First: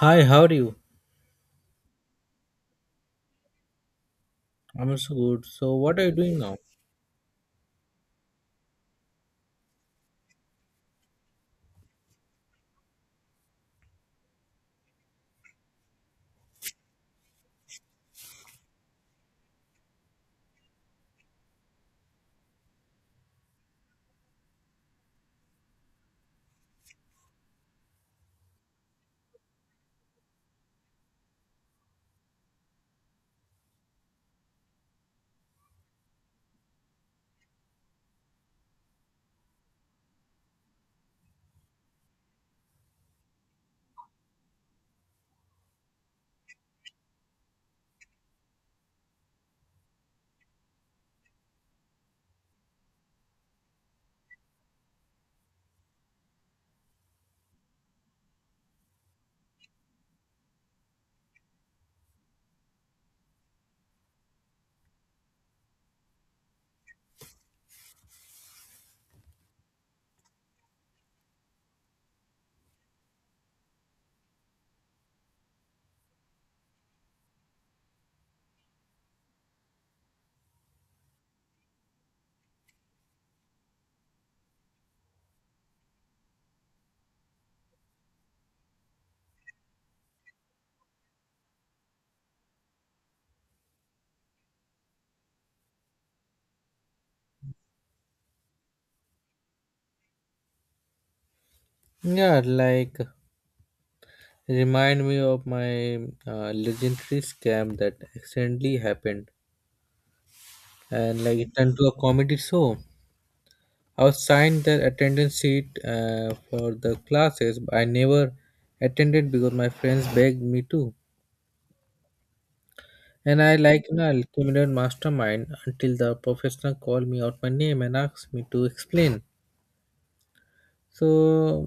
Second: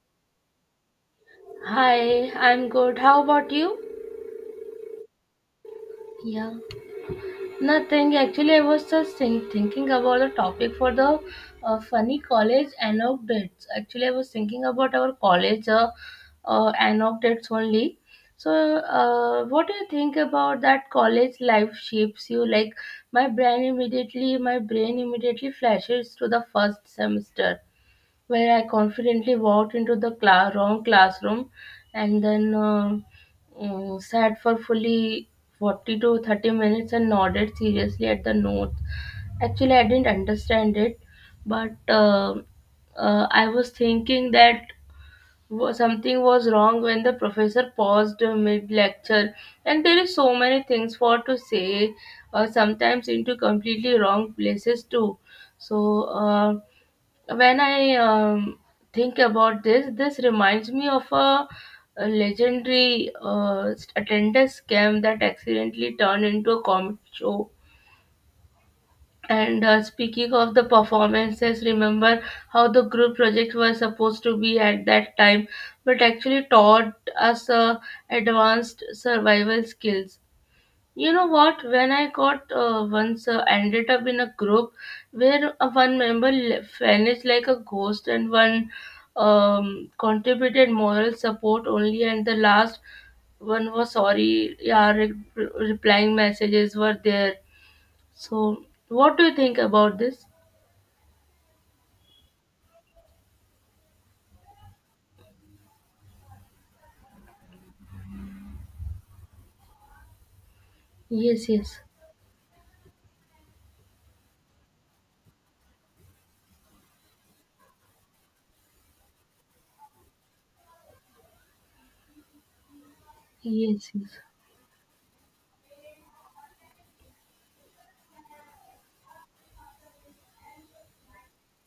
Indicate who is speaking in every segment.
Speaker 1: Hi, how are you?
Speaker 2: Hi, I'm good. How about you?
Speaker 1: I'm also good. So, what are you doing
Speaker 2: Yeah,
Speaker 1: now?
Speaker 2: nothing. Actually, I was just thinking about the topic for the funny college anecdotes. Actually, I was thinking about our college anecdotes only. So, what do you think about that college life shapes you? Like, my brain immediately flashes to the first semester where I confidently walked into the wrong classroom and then sat for fully 40 to 30 minutes and nodded seriously at the notes. Actually, I didn't understand it, but I was thinking that something was wrong when the professor paused mid lecture, and there is so many things for to say, or sometimes into completely wrong places too. So when I think about this, this reminds me of a legendary attendance scam that accidentally turned into a comic show. And speaking of the performances, remember how the group project was supposed to be at that time, but actually taught us advanced survival skills. You know what? When I got once ended up in a group where one member vanished like a ghost, and one contributed moral support only, and the last one was sorry. Yeah, replying messages were there. So, what do you think about this?
Speaker 1: Yeah, like remind me of my legendary scam that accidentally happened, and like
Speaker 2: Yes,
Speaker 1: it turned
Speaker 2: yes,
Speaker 1: to a comedy show. I was signed the attendance sheet for the classes, but I never attended because my friends begged me to. And I like
Speaker 2: yes,
Speaker 1: you
Speaker 2: yes.
Speaker 1: know, criminal mastermind until the professor called me out my name and asked me to explain. So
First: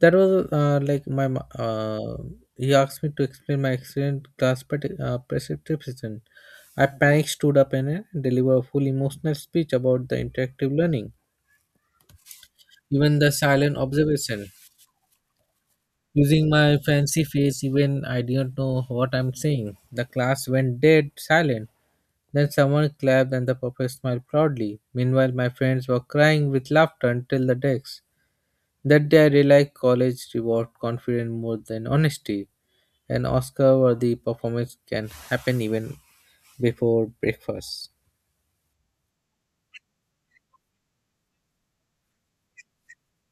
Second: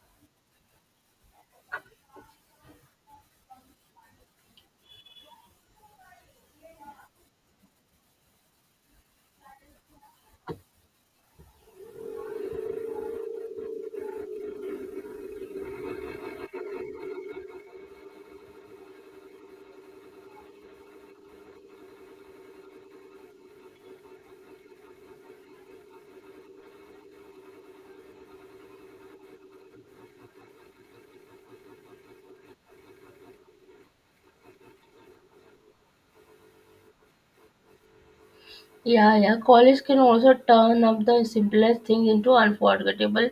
Speaker 1: that was like my he asked me to explain my excellent class participation. I panicked, stood up, and delivered a full emotional speech about the interactive learning, even the silent observation. Using my fancy face, even I didn't know what I'm saying. The class went dead silent. Then someone clapped and the professor smiled proudly. Meanwhile, my friends were crying with laughter until the decks. That day I realized college reward confidence more than honesty. An Oscar worthy performance can happen even before breakfast.
Speaker 2: Yeah, yeah. College can also turn up the simplest things into unforgettable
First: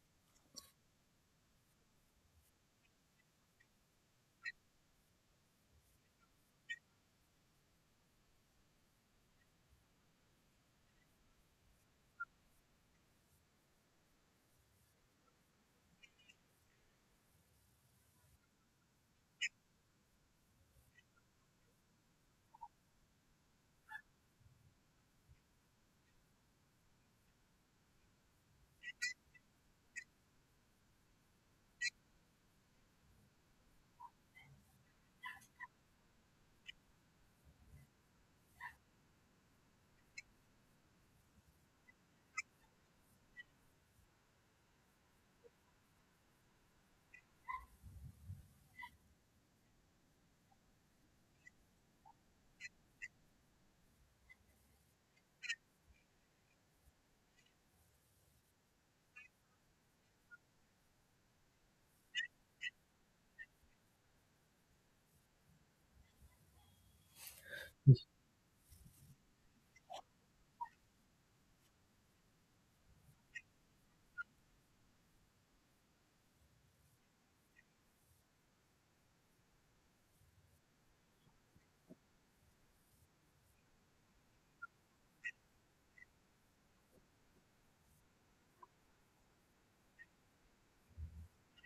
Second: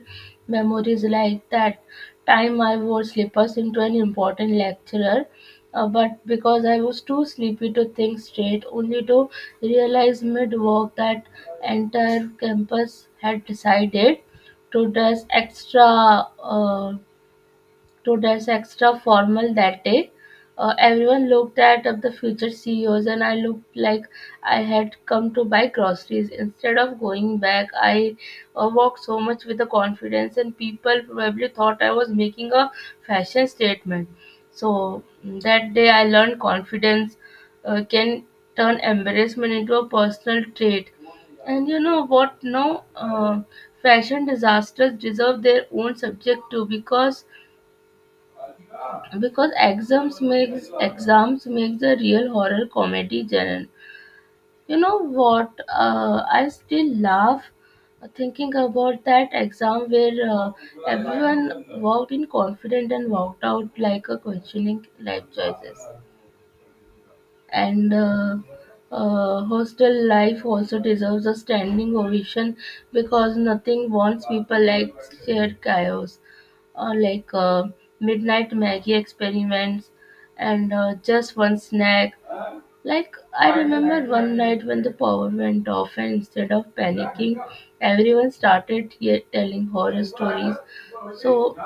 Speaker 2: memories, like that time I wore slippers into an important lecturer, but because I was too sleepy to think straight, only to realize mid walk that entire campus had decided to dress extra uh, to dress extra formal that day. Everyone looked at the future CEOs, and I looked like I had come to buy groceries. Instead of going back, I walked so much with the confidence, and people probably thought I was making a fashion statement. So that day, I learned confidence can turn embarrassment into a personal trait. And you know what? Now, fashion disasters deserve their own subject too, because exams makes exams makes a real horror comedy genre. You know what? I still laugh thinking about that exam where everyone walked in confident and walked out like a questioning life choices, and hostel life also deserves a standing ovation because nothing warms people like shared chaos, uh, like uh, midnight Maggie experiments, and just one snack. Like I remember one night when the power went off, and instead of panicking, everyone started telling horror stories. So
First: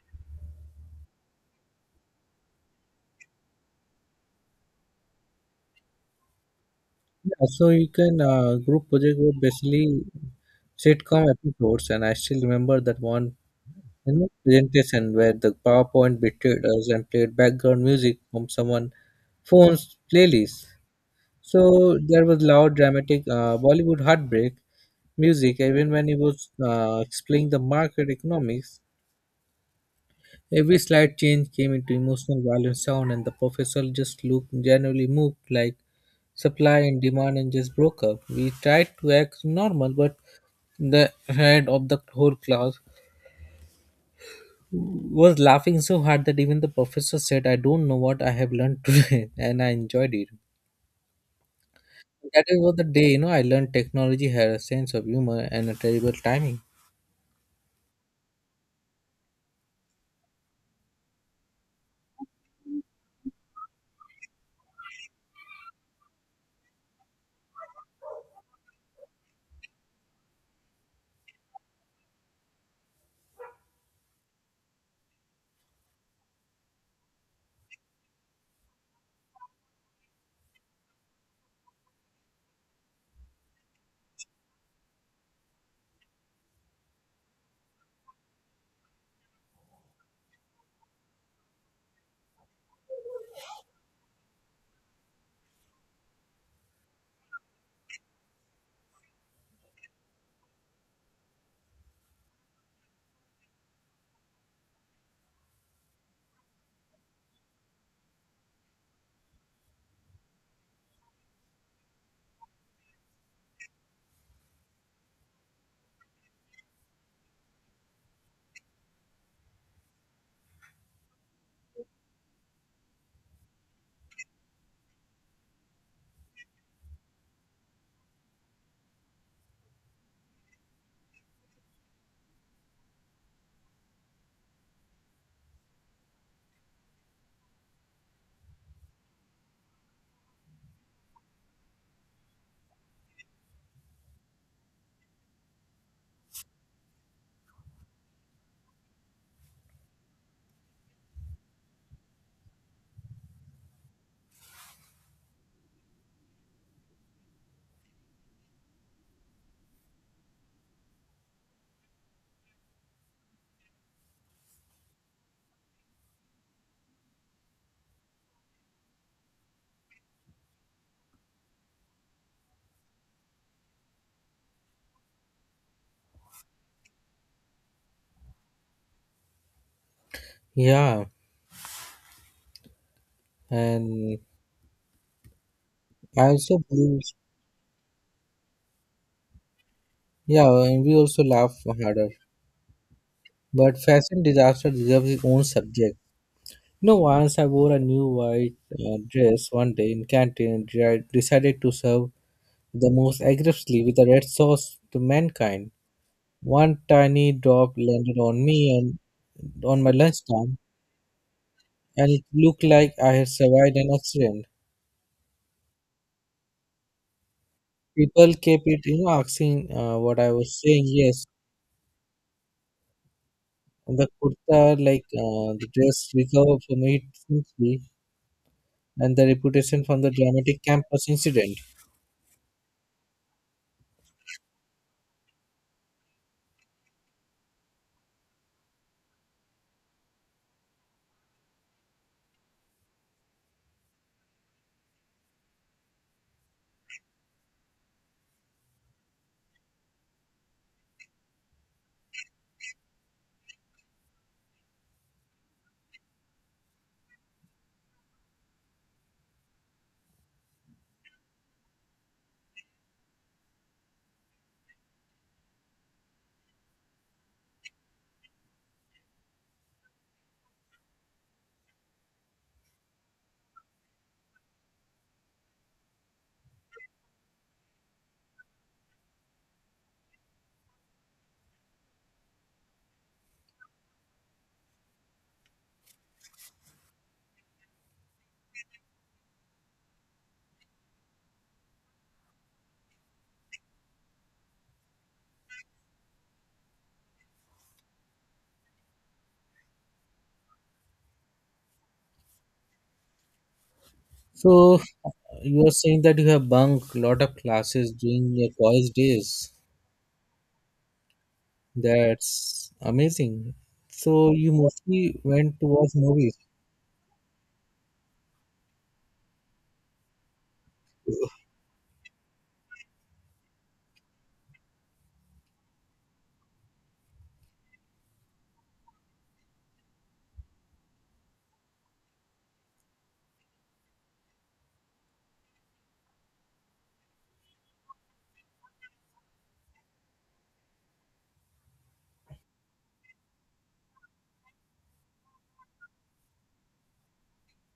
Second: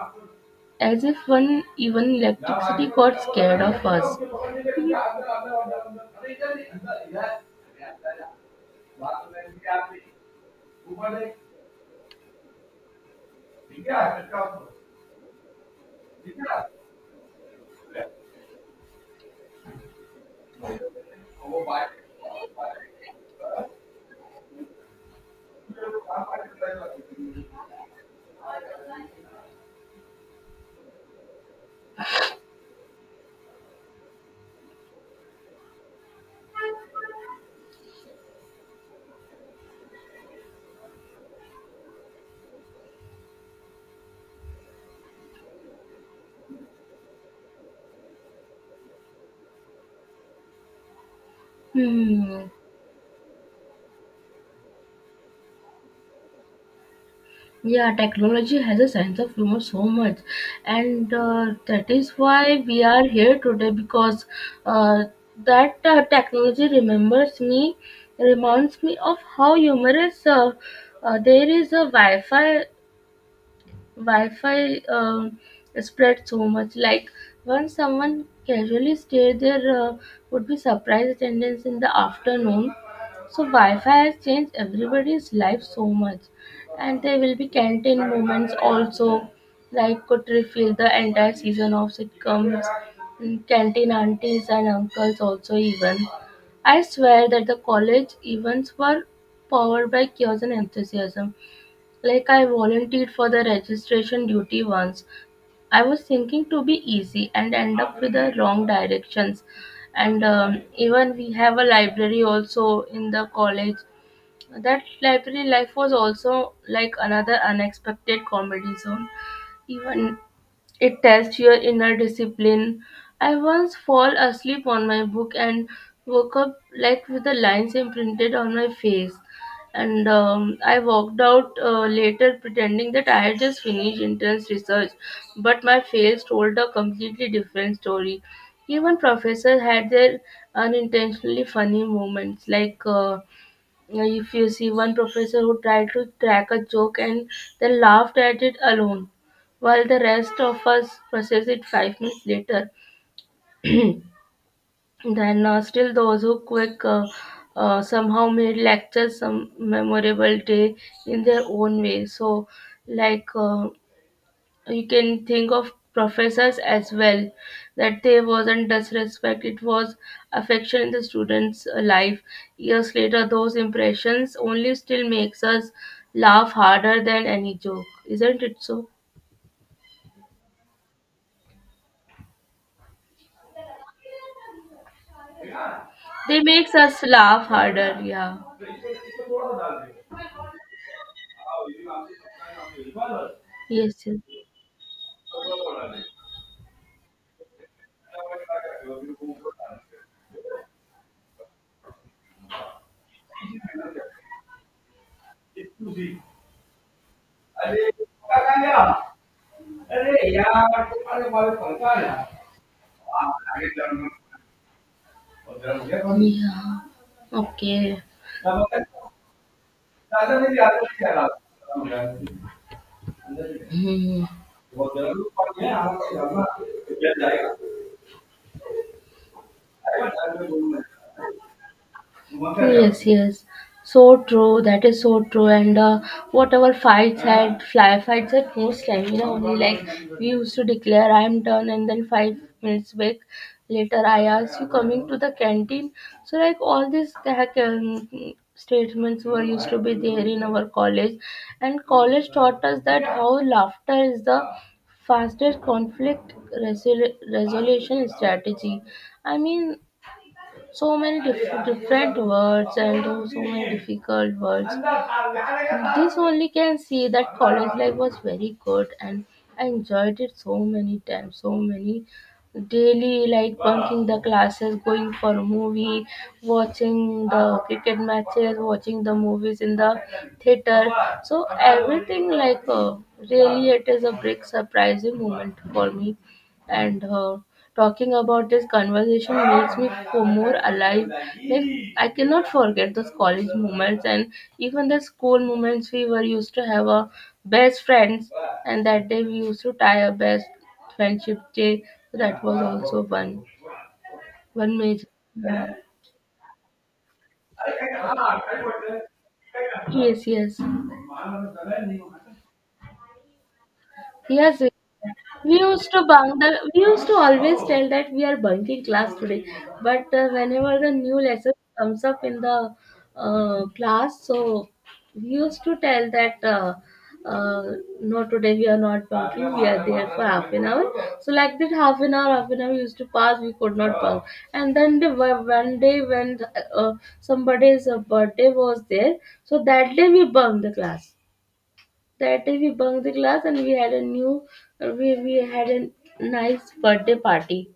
Speaker 2: as if one even electricity got scared of us.
Speaker 1: Yeah, so you can group project were basically sitcom episodes, and I still remember that one you know, presentation where the PowerPoint betrayed us and played background music from someone phone's playlist. So there was loud, dramatic Bollywood heartbreak music, even when he was explaining the market economics. Every slight change came into emotional violent sound, and the professor just looked genuinely moved, like supply and demand, and just broke up. We tried to act normal, but the head of the whole class was laughing so hard that even the professor said, I don't know what I have learned today, and I enjoyed it. That
Speaker 2: Hmm.
Speaker 1: was the day, you know, I learned technology had a sense of humor and a terrible timing.
Speaker 2: Yeah, technology has a sense of humor so much, and that is why we are here today, because uh, that technology remembers me, reminds me of how humorous there is a Wi-Fi spread so much. Like when someone casually stayed there, would be surprise attendance in the afternoon. So Wi-Fi has changed everybody's life so much, and there will be canteen moments also. Like could refill the entire season of sitcoms, canteen aunties and uncles also even. I swear that the college events were powered by chaos and enthusiasm. Like I volunteered for the registration duty once. I was thinking to be easy and end up with the wrong directions. And even we have a library also in the college. That library life was also like another unexpected comedy zone. Even it tests your inner discipline. I once fall asleep on my book and woke up like with the lines imprinted on my face. And I walked out later pretending that I had just finished intense research, but my fails told a completely different story. Even professors had their unintentionally funny moments, like yeah, if you see one professor who tried to crack a joke and then laughed at it alone, while the rest of us process it 5 minutes later, then still those who quick somehow made lectures some memorable day in their own way. So, like uh, you can think of professors as well, that they wasn't disrespect, it was affection in the students life. Years later, those impressions only still makes us laugh harder than any joke, isn't it? So
Speaker 1: Yeah, and I
Speaker 2: they
Speaker 1: also
Speaker 2: makes
Speaker 1: believe,
Speaker 2: us laugh harder, yeah.
Speaker 1: yeah, and we also laugh harder. But
Speaker 2: Yes,
Speaker 1: fashion
Speaker 2: yes.
Speaker 1: disaster deserves its own subject. You know, once I wore a new white dress one day in canteen and I decided to serve the most aggressively with a red sauce to mankind. One tiny drop landed on me and on my lunchtime, and it looked like I had survived an accident.
Speaker 2: Yeah, okay.
Speaker 1: People kept it, you know, asking what I was saying. Yes, and the
Speaker 2: Hmm.
Speaker 1: kurta, like the dress, recovered from it simply, and the reputation from the dramatic campus incident.
Speaker 2: Yes, yes. So true. That is so true. And whatever fights had, fly fights at most time, you know, only like we used to declare, I am done, and then 5 minutes back later, I asked you coming to the canteen. So, like, all these heck, statements were used to be there in our college. And college taught us that how laughter is the fastest resolution strategy. I mean, so many different words and so many difficult words. This only can see that college life was very good, and I enjoyed it so many times, so many daily like bunking the classes, going for a movie, watching the cricket matches, watching the movies in the theater. So everything like really, it is a big surprising moment for me, and talking about this conversation makes me feel more alive. Like, I cannot forget those college moments, and even the school moments, we were used to have our best friends, and that day we used to tie our best friendship day. So that was also one one
Speaker 1: So
Speaker 2: major
Speaker 1: you are
Speaker 2: yeah.
Speaker 1: saying that you have bunk lot of classes during your college days.
Speaker 2: Yes, yes.
Speaker 1: That's amazing. So you
Speaker 2: Yes, yes.
Speaker 1: mostly
Speaker 2: We
Speaker 1: went to watch
Speaker 2: used to
Speaker 1: movies.
Speaker 2: bunk the. We used to always tell that we are bunking class today, but whenever the new lesson comes up in the class, so we used to tell that uh, no, today we are not bunking. We are there for half an hour. So like that, half an hour used to pass. We could not bunk, and then the one day when uh, somebody's birthday was there, so that day we bunked the class. That day we bunked the class, and we had a new we had a nice birthday party.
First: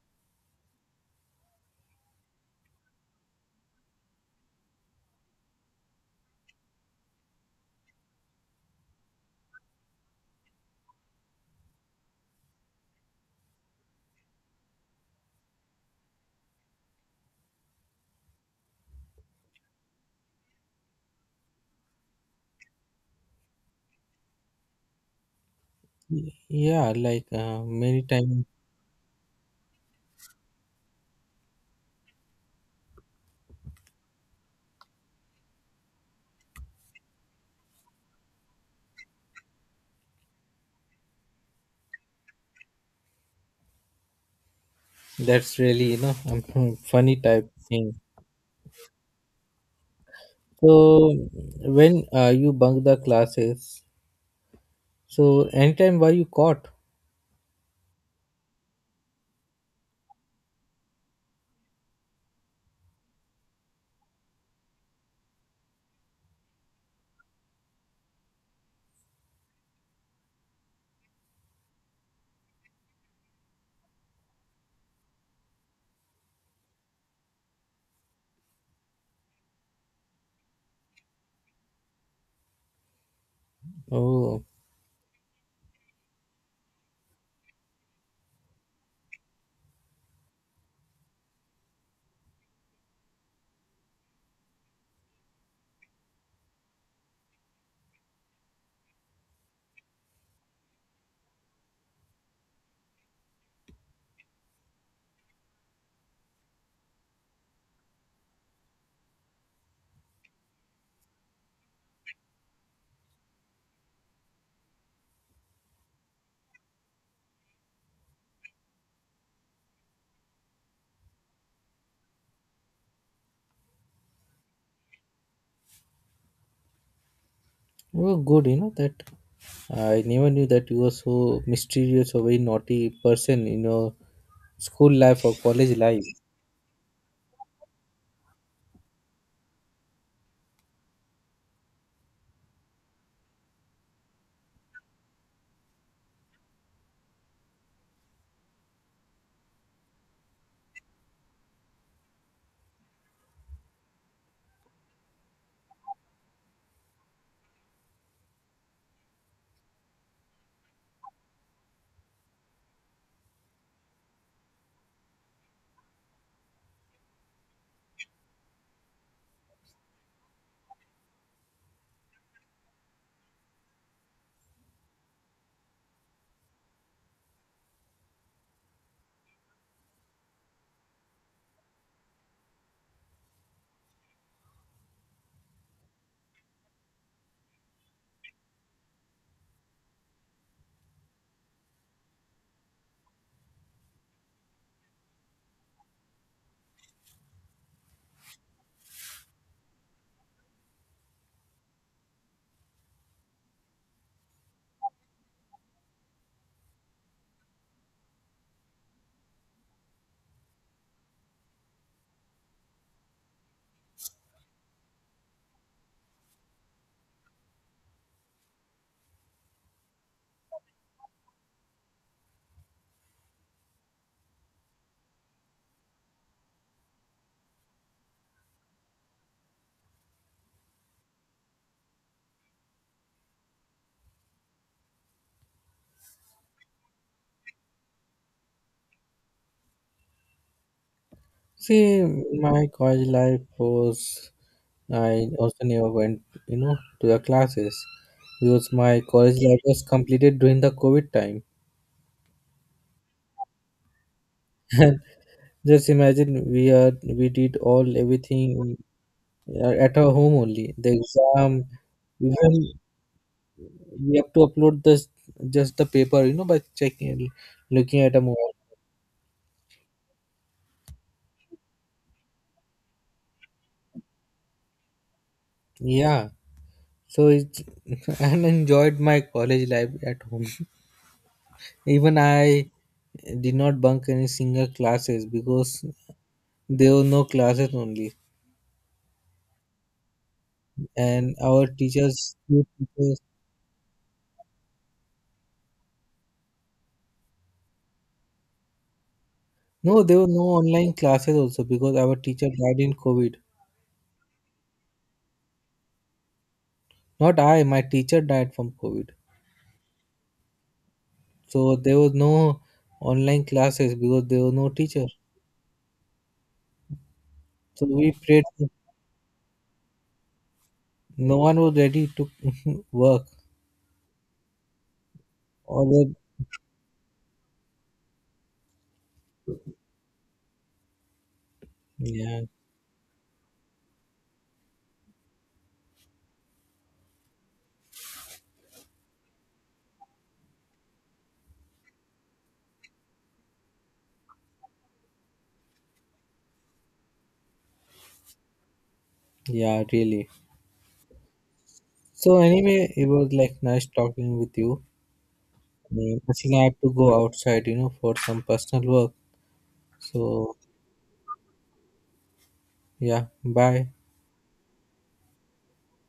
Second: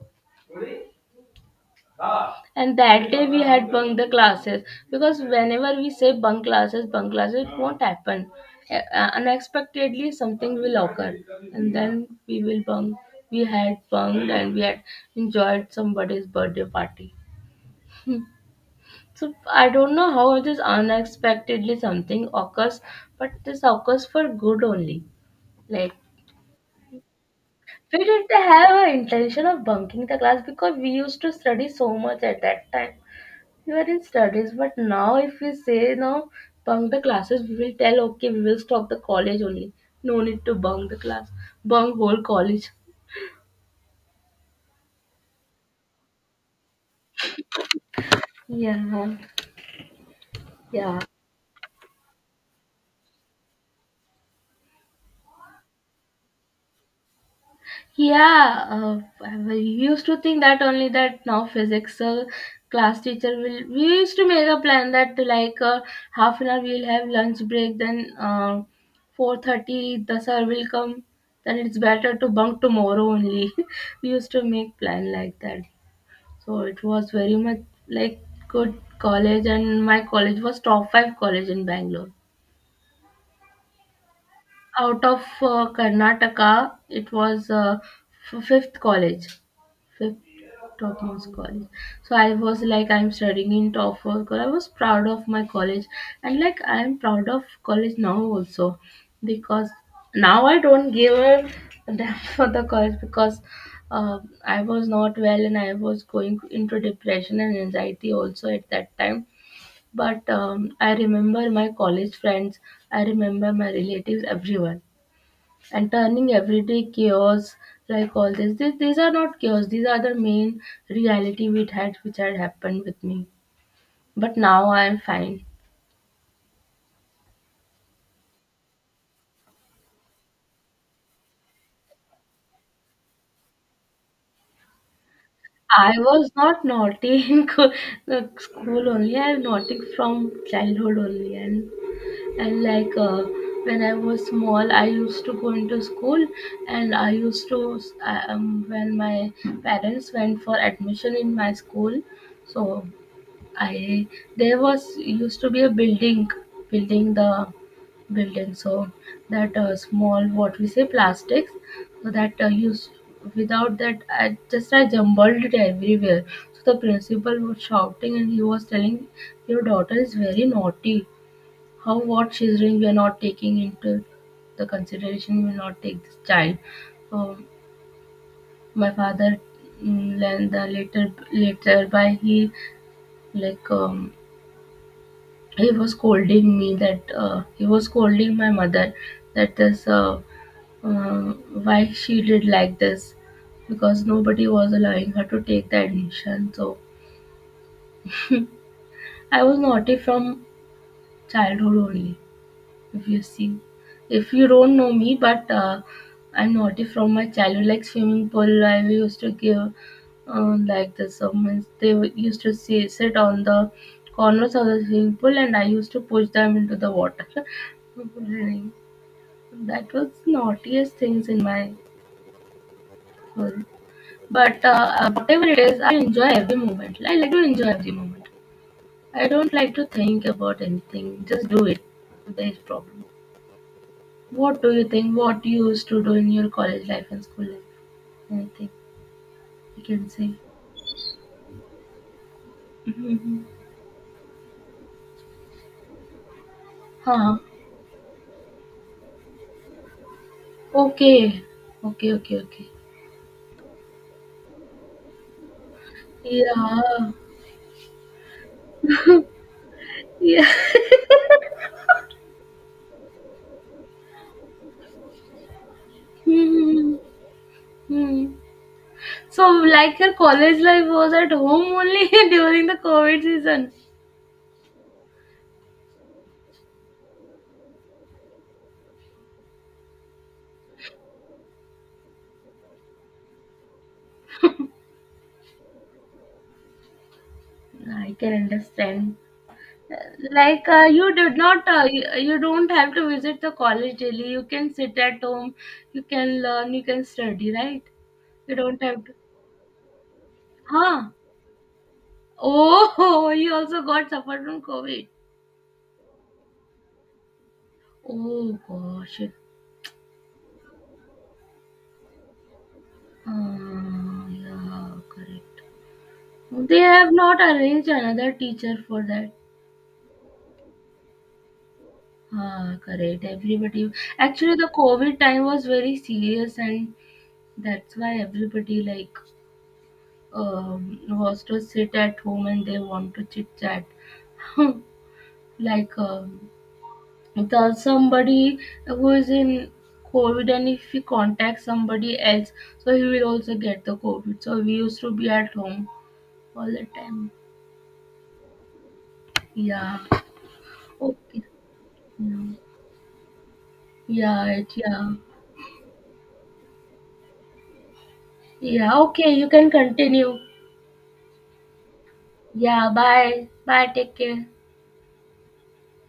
Speaker 2: And that day we had bunked the classes, because whenever we say bunk classes, it won't happen. Unexpectedly, something will occur, and then we will bunk. We had bunked and we had enjoyed somebody's birthday party. So I don't know how this unexpectedly something occurs, but this occurs for good only. Like,
Speaker 1: Y- Yeah, like
Speaker 2: we
Speaker 1: many
Speaker 2: didn't
Speaker 1: times.
Speaker 2: have an intention of bunking the class because we used to study so much at that time. We were in studies, but now if we say no, bunk the classes, we will tell okay, we will stop the college only. No need to bunk the class, bunk whole college.
Speaker 1: That's really you know funny type thing.
Speaker 2: Yeah, yeah.
Speaker 1: So when you bunk the classes, so anytime were you caught?
Speaker 2: Yeah, I used to think that only that now physics class teacher will. We used to make a plan that like half an hour we'll have lunch break, then 4:30 the sir will come. Then it's better to bunk tomorrow only. We used to make plan like that. So it was very much like good college, and my college was top five college in Bangalore.
Speaker 1: Oh.
Speaker 2: Out of Karnataka, it was fifth college, fifth topmost college. So I was like, I'm studying in TOEFL, because I was proud of my college, and like I am proud of college now also, because now I don't give a damn for the college, because uh, I was not well, and I was going into depression and anxiety also at that time. But I remember my college friends, I remember my relatives, everyone, and turning everyday chaos like all this. These are not chaos, these are the main reality we had, which had happened with me. But now I am fine.
Speaker 1: Oh, good, you know that I never knew that you were so mysterious or very naughty person in your school life or college
Speaker 2: I
Speaker 1: life.
Speaker 2: was not naughty in the school only. I am naughty from childhood only, and and like uh, when I was small, I used to go into school, and I used to when my parents went for admission in my school, so I, there was used to be a building building the building. So that small, what we say, plastics, so that used without that, I just I jumbled it everywhere. So the principal was shouting, and he was telling, your daughter is very naughty, how, what she's doing, we are not taking into the consideration, we will not take this child. um, my father, then the later, later by, he like, he was scolding me, that he was scolding my mother, that this uh, why she did like this, because nobody was allowing her to take the admission. So I was naughty from childhood only. If you see, if you don't know me, but I'm naughty from my childhood. Like, swimming pool, I used to give like the summons, they used to see, sit on the corners of the swimming pool, and I used to push them into the water. That was the naughtiest things in my whole. But whatever it is, I enjoy every moment. I like to enjoy every moment. I don't like to think about anything. Just do it. There is problem. What do you think? What you used to do in your college life and school life? Anything you can say?
Speaker 1: See, my college life
Speaker 2: Mm-hmm.
Speaker 1: was I also never went, you know, to the
Speaker 2: Huh.
Speaker 1: classes because my college life was completed during the COVID
Speaker 2: Okay.
Speaker 1: time.
Speaker 2: Okay. Okay. Okay.
Speaker 1: And just imagine we are
Speaker 2: Yeah.
Speaker 1: we did all everything at our home
Speaker 2: Yeah.
Speaker 1: only. The exam, even we have to upload this just the paper you know by
Speaker 2: Hmm.
Speaker 1: checking looking at a
Speaker 2: Hmm.
Speaker 1: mobile.
Speaker 2: So, like your college life was at home only during the COVID season.
Speaker 1: Yeah, so it's and enjoyed my college life at home. Even I did not bunk any single classes because there were no classes only.
Speaker 2: I can understand. Uh, Like you
Speaker 1: And
Speaker 2: did not,
Speaker 1: our
Speaker 2: you,
Speaker 1: teachers,
Speaker 2: you
Speaker 1: few
Speaker 2: don't have to
Speaker 1: teachers,
Speaker 2: visit the college daily. You can sit at home, you can learn, you can study, right? You don't have to.
Speaker 1: no, there were no online
Speaker 2: Huh?
Speaker 1: classes also because our teacher died in
Speaker 2: Oh,
Speaker 1: COVID.
Speaker 2: you also got suffered from COVID.
Speaker 1: Not I, my teacher died
Speaker 2: Oh
Speaker 1: from COVID.
Speaker 2: gosh. It,
Speaker 1: So there was no online classes because there were no
Speaker 2: yeah,
Speaker 1: teacher.
Speaker 2: correct. They have not
Speaker 1: So
Speaker 2: arranged
Speaker 1: we
Speaker 2: another
Speaker 1: prayed,
Speaker 2: teacher for that.
Speaker 1: no one was ready to
Speaker 2: Ah,
Speaker 1: work
Speaker 2: correct. Everybody. Actually, the COVID time was
Speaker 1: or
Speaker 2: very
Speaker 1: the.
Speaker 2: serious, and that's why everybody like hostels sit at
Speaker 1: Yeah,
Speaker 2: home and they want to chit chat. Hmm, like the somebody who is in COVID, and if he contacts somebody else, so he will also get the COVID. So we used to be at home all the time.
Speaker 1: yeah
Speaker 2: Yeah.
Speaker 1: really.
Speaker 2: Okay.
Speaker 1: So
Speaker 2: Yeah.
Speaker 1: anyway, it was like nice talking
Speaker 2: Yeah.
Speaker 1: with
Speaker 2: It-
Speaker 1: you.
Speaker 2: yeah.
Speaker 1: Mm, actually I have to go outside you know for some personal
Speaker 2: Yeah.
Speaker 1: work,
Speaker 2: Okay. You can continue.
Speaker 1: so
Speaker 2: Yeah.
Speaker 1: yeah,
Speaker 2: Bye. Bye.
Speaker 1: bye.
Speaker 2: Take care.